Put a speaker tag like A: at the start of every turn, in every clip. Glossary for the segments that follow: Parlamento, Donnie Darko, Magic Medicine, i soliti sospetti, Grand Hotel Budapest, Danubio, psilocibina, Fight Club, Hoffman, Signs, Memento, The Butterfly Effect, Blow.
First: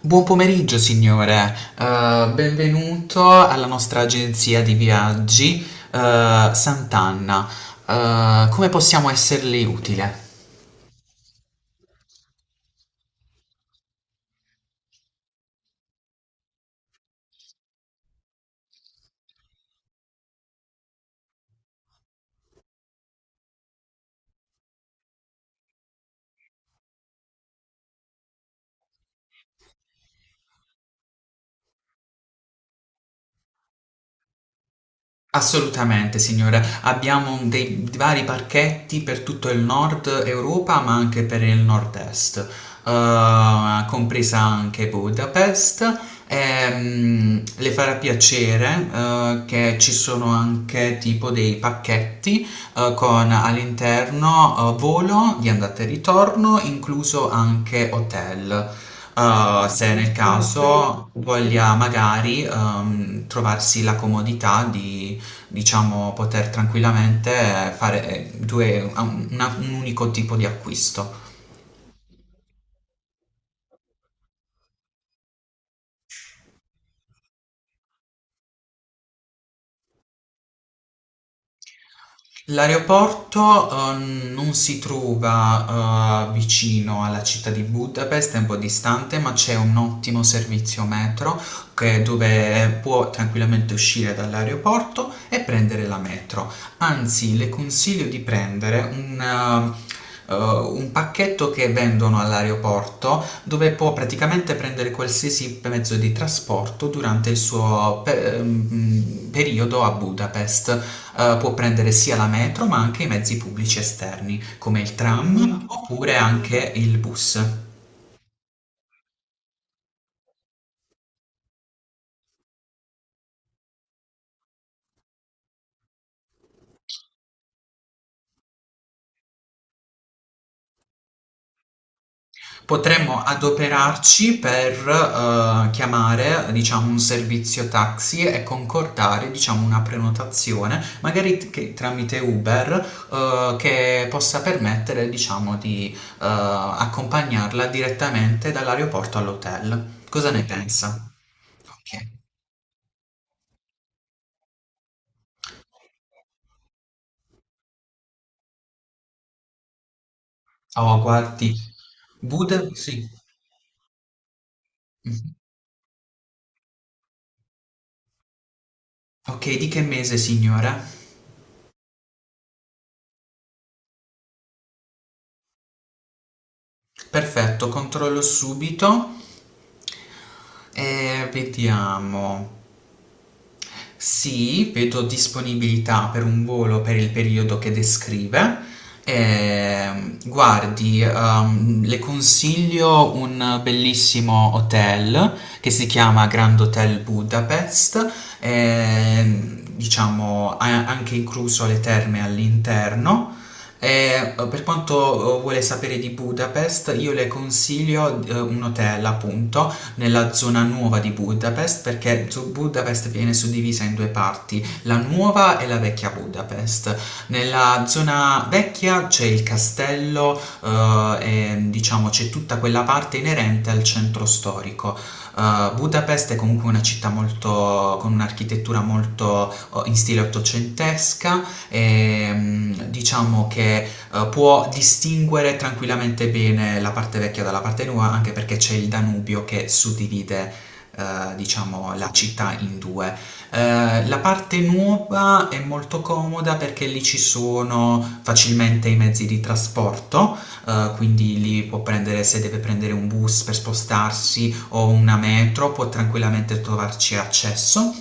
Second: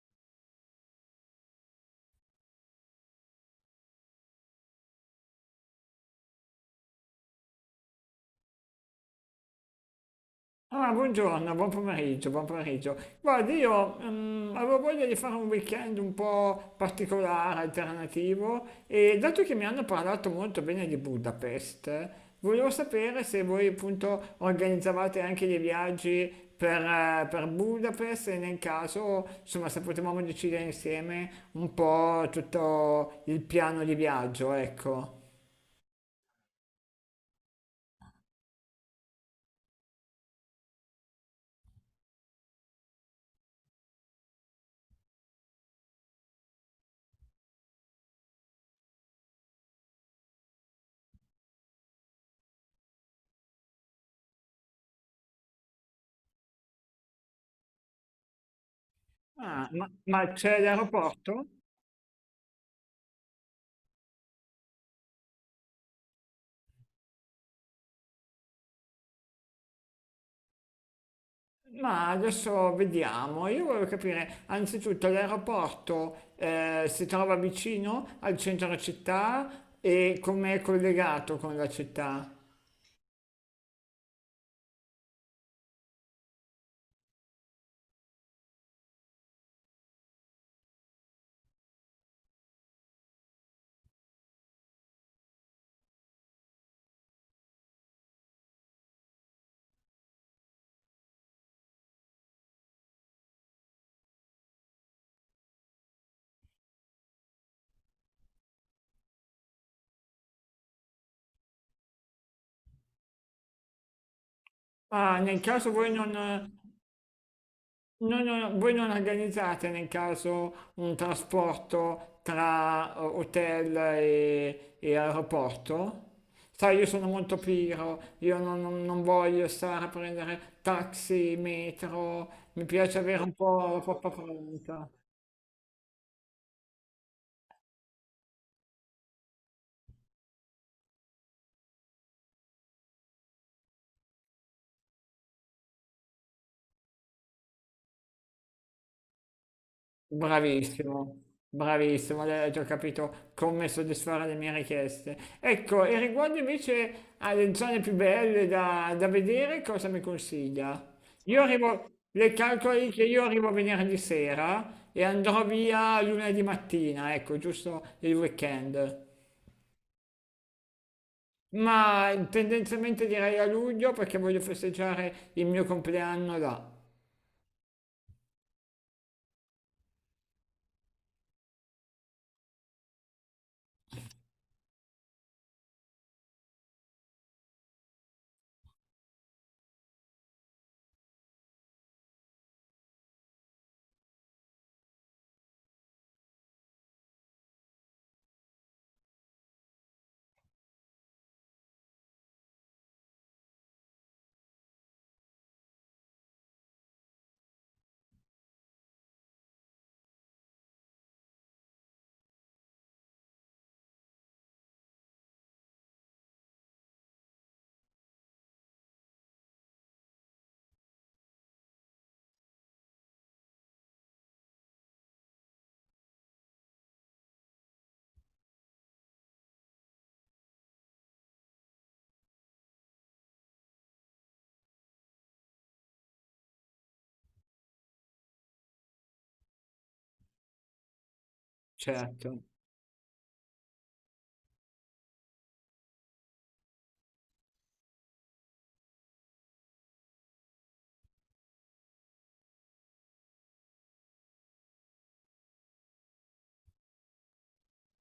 A: Buon pomeriggio, signore. Benvenuto alla nostra agenzia di viaggi, Sant'Anna. Come possiamo esserle utile?
B: Ah, buongiorno, buon pomeriggio, buon pomeriggio. Guardi, io avevo voglia di fare un weekend un po' particolare, alternativo, e dato che mi hanno parlato molto bene di Budapest, volevo sapere se voi appunto organizzavate anche dei viaggi per Budapest e nel caso, insomma, se potevamo decidere insieme un po' tutto il piano di viaggio, ecco.
A: Assolutamente signora, abbiamo dei vari parchetti per tutto il Nord Europa, ma anche per il Nord-Est, compresa anche Budapest. Le farà piacere, che ci sono anche tipo dei pacchetti, con all'interno, volo di andata e ritorno, incluso anche hotel.
B: Ah, ma
A: Se nel Ah, ok.
B: ma c'è
A: caso
B: l'aeroporto?
A: voglia magari trovarsi la comodità di diciamo poter tranquillamente fare un unico tipo di acquisto.
B: Ma adesso vediamo, io volevo capire, anzitutto l'aeroporto si trova vicino al centro città e come è collegato con la città?
A: L'aeroporto, non si trova, vicino alla città di Budapest, è un po' distante, ma c'è un ottimo servizio metro dove può tranquillamente uscire dall'aeroporto e prendere la metro. Anzi, le consiglio di prendere un pacchetto che vendono all'aeroporto dove può praticamente prendere qualsiasi mezzo di trasporto durante il suo periodo a Budapest. Può prendere sia la metro ma anche i mezzi pubblici esterni come il
B: Ah, nel
A: tram
B: caso voi
A: oppure anche il bus.
B: voi non organizzate nel caso un trasporto tra hotel e aeroporto? Sai, io sono molto pigro, io non voglio stare a prendere taxi, metro, mi piace
A: Potremmo
B: avere un po' la poppa
A: adoperarci per
B: pronta.
A: chiamare, diciamo, un servizio taxi e concordare, diciamo, una prenotazione, magari tramite Uber, che possa permettere, diciamo, di accompagnarla direttamente dall'aeroporto all'hotel. Cosa ne pensa?
B: Bravissimo,
A: Ok.
B: bravissimo, hai già capito come soddisfare le mie richieste. Ecco, e riguardo invece alle zone più belle da vedere, cosa mi consiglia?
A: Oh,
B: Io
A: guardi,
B: arrivo, le
A: Budapest,
B: calcoli che
A: sì.
B: io arrivo venerdì sera e
A: Mhm.
B: andrò via lunedì mattina, ecco, giusto il weekend.
A: Ok, di che mese, signora?
B: Ma tendenzialmente direi a luglio perché voglio festeggiare il mio compleanno là,
A: Perfetto, controllo subito e vediamo. Sì, vedo disponibilità per un volo per il periodo che descrive. Guardi, le consiglio un bellissimo hotel che si chiama Grand Hotel Budapest, diciamo ha anche incluso le terme all'interno. E, per quanto vuole sapere di Budapest, io le consiglio un hotel, appunto, nella zona nuova di Budapest perché Budapest viene suddivisa in due parti, la nuova e la vecchia Budapest. Nella zona vecchia c'è il castello e diciamo c'è tutta quella parte inerente al centro storico. Budapest è comunque una città molto, con un'architettura molto in stile ottocentesca e diciamo che può distinguere tranquillamente bene la parte vecchia dalla parte nuova, anche perché c'è il Danubio che suddivide eh, diciamo la
B: certo.
A: città in due. La parte nuova è molto comoda perché lì ci sono facilmente i mezzi di trasporto, quindi lì può prendere, se deve prendere un bus per spostarsi o una metro, può tranquillamente trovarci accesso.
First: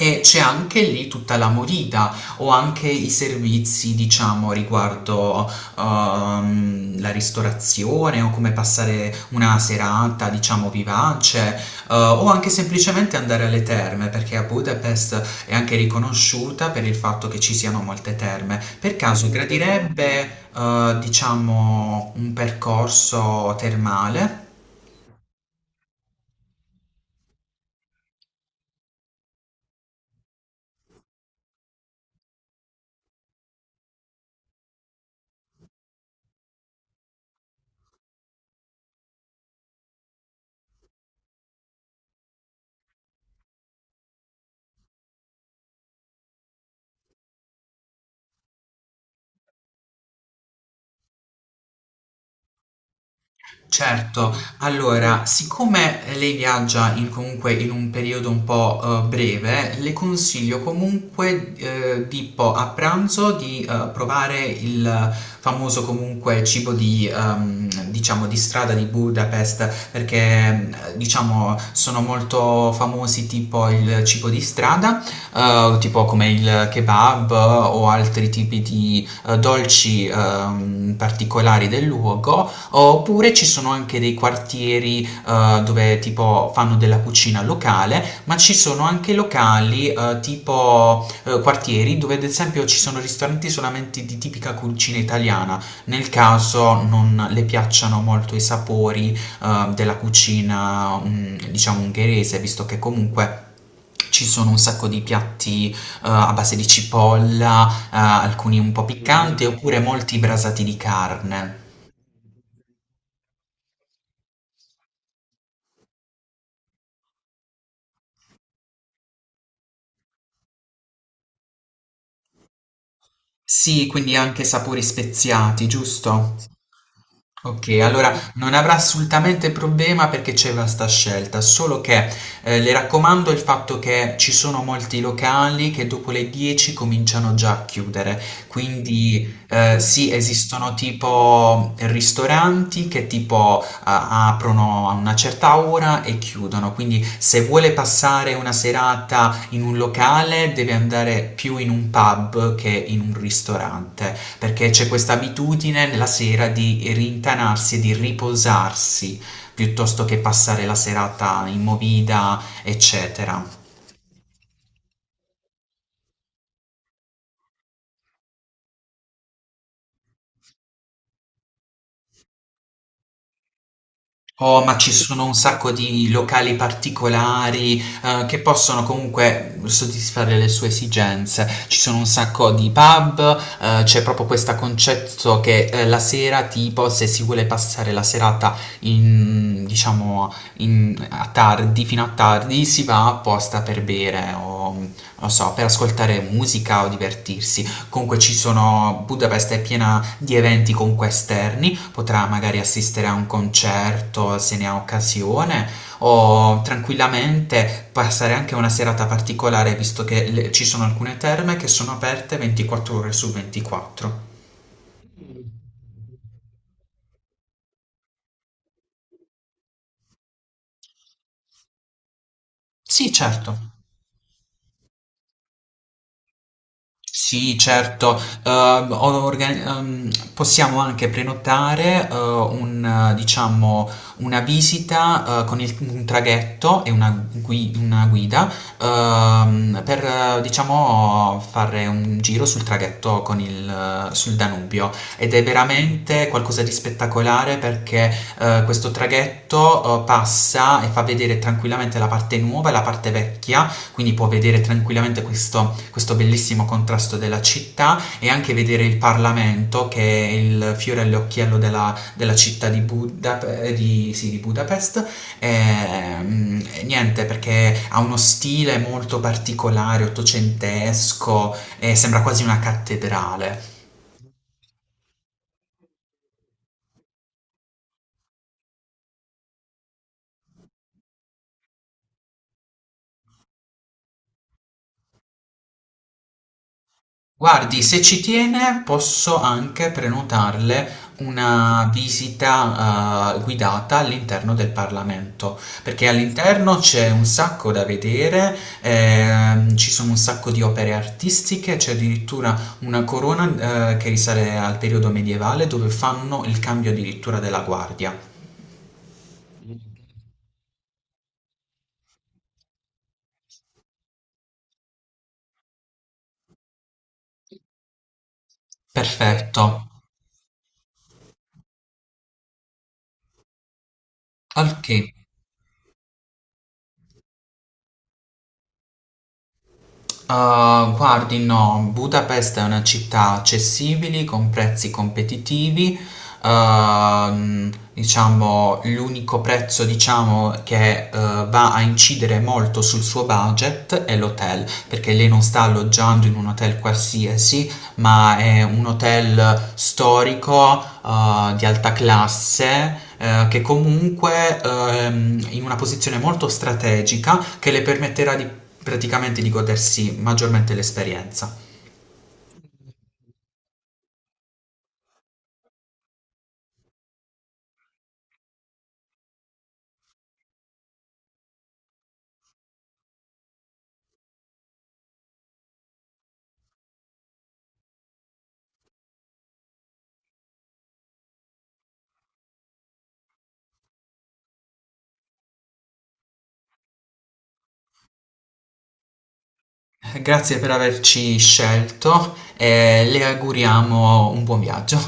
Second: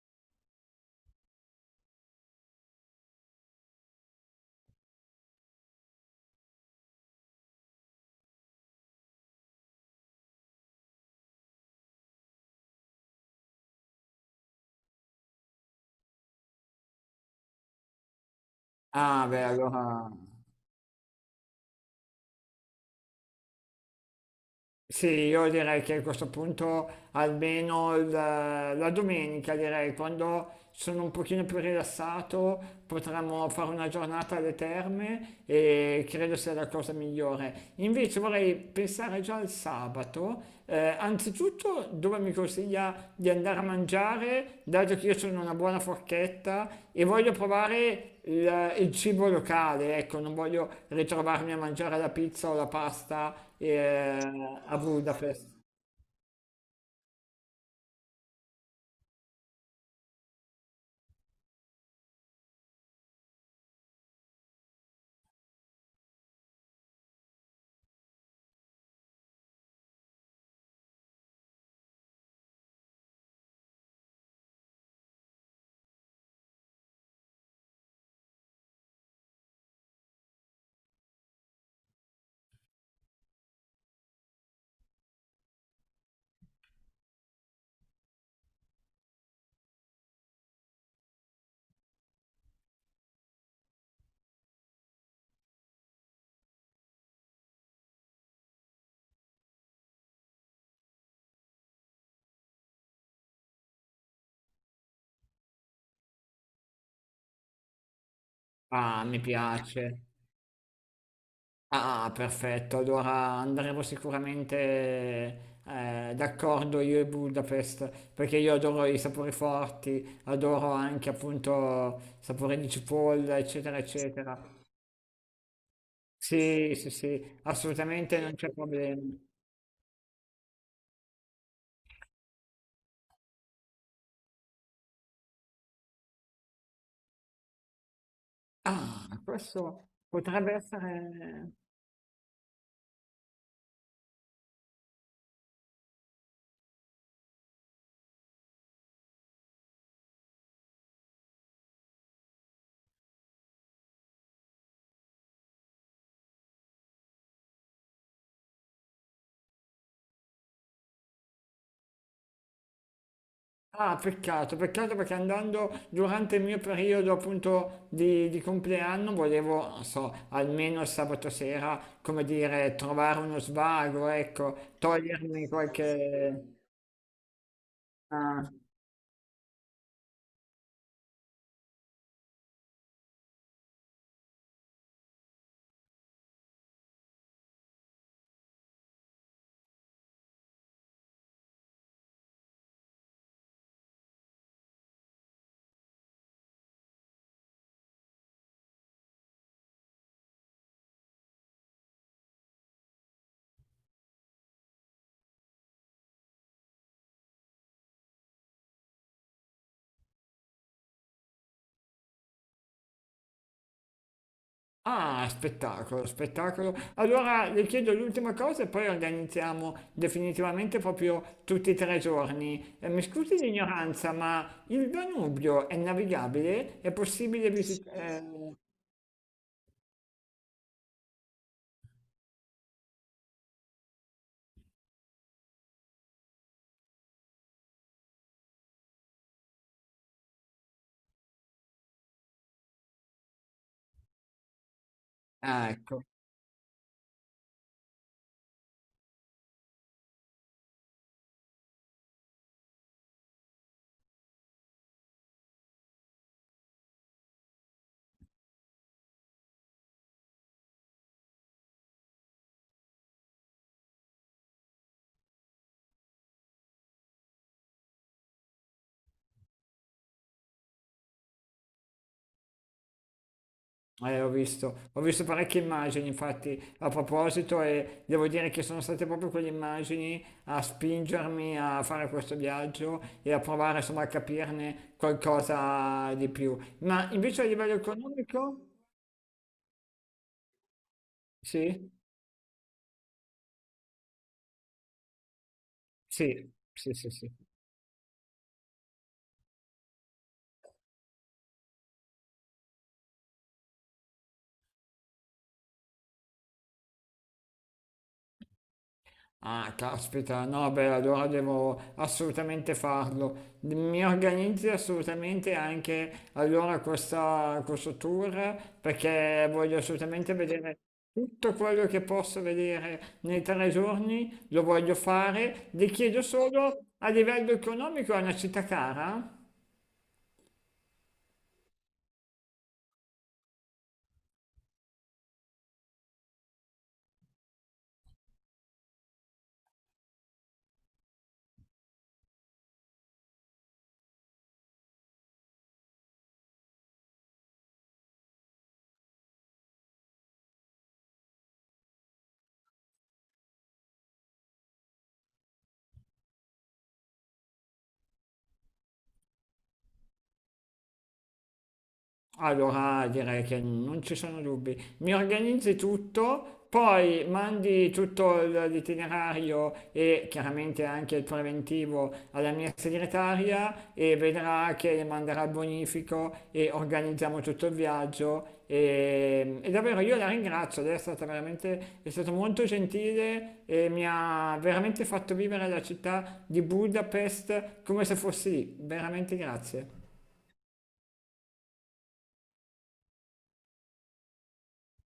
A: E c'è anche lì tutta la morita o anche i servizi, diciamo, riguardo la ristorazione o come passare una serata, diciamo, vivace, o anche semplicemente andare alle terme, perché a Budapest è anche riconosciuta per il fatto che ci siano molte terme. Per
B: Ah,
A: caso
B: beh, allora
A: gradirebbe, diciamo, un percorso termale?
B: sì, io direi che a questo punto almeno la domenica, direi, quando sono un pochino più rilassato, potremmo fare una giornata alle terme e credo sia la cosa migliore. Invece vorrei pensare già al sabato, anzitutto dove mi consiglia di andare a mangiare, dato che io sono una buona forchetta e voglio provare il cibo locale, ecco, non voglio ritrovarmi a mangiare la pizza o la pasta
A: Certo,
B: a
A: allora,
B: Budapest.
A: siccome lei viaggia in comunque in un periodo un po', breve, le consiglio comunque, tipo a pranzo di, provare il famoso comunque cibo di, diciamo, di strada di Budapest, perché, diciamo, sono molto famosi tipo il cibo di strada, tipo come il kebab o altri tipi di, dolci, particolari del luogo oppure ci sono anche dei quartieri dove tipo fanno della cucina locale, ma ci sono anche locali tipo quartieri dove ad esempio ci sono ristoranti solamente di tipica cucina italiana, nel caso non le piacciono molto i sapori della cucina diciamo ungherese, visto che comunque ci sono un sacco di piatti a base di cipolla, alcuni un po'
B: Ah, mi
A: piccanti, Mm, oppure
B: piace.
A: molti brasati di carne.
B: Ah, perfetto. Allora andremo sicuramente d'accordo io e Budapest, perché io adoro i sapori forti, adoro anche appunto sapore di cipolla, eccetera,
A: Sì, quindi
B: eccetera.
A: anche sapori speziati, giusto?
B: Sì, sì, sì,
A: Ok, allora
B: assolutamente non c'è
A: non avrà
B: problema.
A: assolutamente problema perché c'è vasta scelta, solo che le raccomando il fatto che ci sono molti locali che dopo le 10 cominciano già a chiudere,
B: Ah,
A: quindi
B: questo
A: sì,
B: potrebbe
A: esistono
B: essere
A: tipo ristoranti che tipo aprono a una certa ora e chiudono, quindi se vuole passare una serata in un locale deve andare più in un pub che in un ristorante perché c'è questa abitudine la sera di rintanarsi e di riposarsi piuttosto che passare la serata in movida, eccetera.
B: ah, peccato, peccato perché andando durante il mio periodo appunto di compleanno volevo, non so, almeno il sabato sera, come dire, trovare uno svago,
A: Oh,
B: ecco,
A: ma ci sono un
B: togliermi
A: sacco di locali
B: qualche...
A: particolari, che
B: Ah,
A: possono comunque soddisfare le sue esigenze. Ci sono un sacco di pub, c'è proprio questo concetto che la sera, tipo, se si vuole passare la serata in, diciamo, a tardi, fino a tardi, si va apposta per bere o, non so, per ascoltare musica o divertirsi. Comunque ci sono, Budapest è piena di eventi comunque esterni, potrà magari assistere a un concerto se ne ha occasione o tranquillamente passare anche una serata particolare visto che ci sono alcune terme che sono aperte 24 ore su 24.
B: ah, spettacolo, spettacolo. Allora le chiedo l'ultima cosa e poi organizziamo definitivamente proprio tutti e 3 giorni. Mi
A: Sì,
B: scusi
A: certo.
B: l'ignoranza, ma il Danubio è navigabile? È possibile
A: Sì, certo.
B: visitare...
A: Possiamo anche prenotare un, diciamo, una visita con un traghetto e una, una guida per diciamo, fare un giro sul traghetto con il, sul Danubio ed è
B: Ah, ecco.
A: veramente qualcosa di spettacolare perché questo traghetto passa e fa vedere tranquillamente la parte nuova e la parte vecchia quindi può vedere tranquillamente questo bellissimo contrasto della città e anche vedere il Parlamento che è il fiore all'occhiello della, della città di, di Budapest. E, mm, niente, perché ha uno stile molto particolare, ottocentesco, e sembra quasi una cattedrale.
B: Ho visto parecchie immagini, infatti, a proposito, e devo dire che sono state proprio quelle immagini a spingermi a fare questo viaggio e a provare, insomma, a capirne qualcosa di più. Ma invece a livello
A: Guardi, se ci
B: economico?
A: tiene, posso anche prenotarle una
B: Sì,
A: visita, guidata all'interno del Parlamento, perché
B: sì,
A: all'interno
B: sì,
A: c'è
B: sì,
A: un
B: sì.
A: sacco da vedere, ci sono un sacco di opere artistiche, c'è addirittura una corona, che risale al periodo medievale dove fanno il cambio addirittura della guardia.
B: Ah, caspita, no, beh, allora devo assolutamente farlo. Mi organizzi assolutamente anche allora questa, questo tour perché
A: Perfetto.
B: voglio assolutamente vedere tutto quello che posso vedere nei 3 giorni, lo
A: Ok.
B: voglio fare. Le chiedo solo a livello economico è una città cara?
A: Ah, guardi, no, Budapest è una città accessibile, con prezzi competitivi. Diciamo, l'unico prezzo, diciamo, che va a incidere molto sul suo budget è l'hotel, perché lei non sta alloggiando in un hotel qualsiasi, ma è un hotel storico di alta classe che comunque in una posizione molto strategica che le permetterà di praticamente di godersi maggiormente l'esperienza.
B: Allora direi che non ci sono dubbi. Mi organizzi tutto, poi mandi tutto l'itinerario e chiaramente anche il preventivo alla mia segretaria e vedrà che le manderà il bonifico e organizziamo tutto il viaggio. E davvero io la ringrazio, lei è stata veramente, è stato molto gentile e mi ha veramente fatto vivere la città di Budapest come se fossi lì. Veramente grazie.
A: Grazie per averci scelto e le auguriamo un buon viaggio.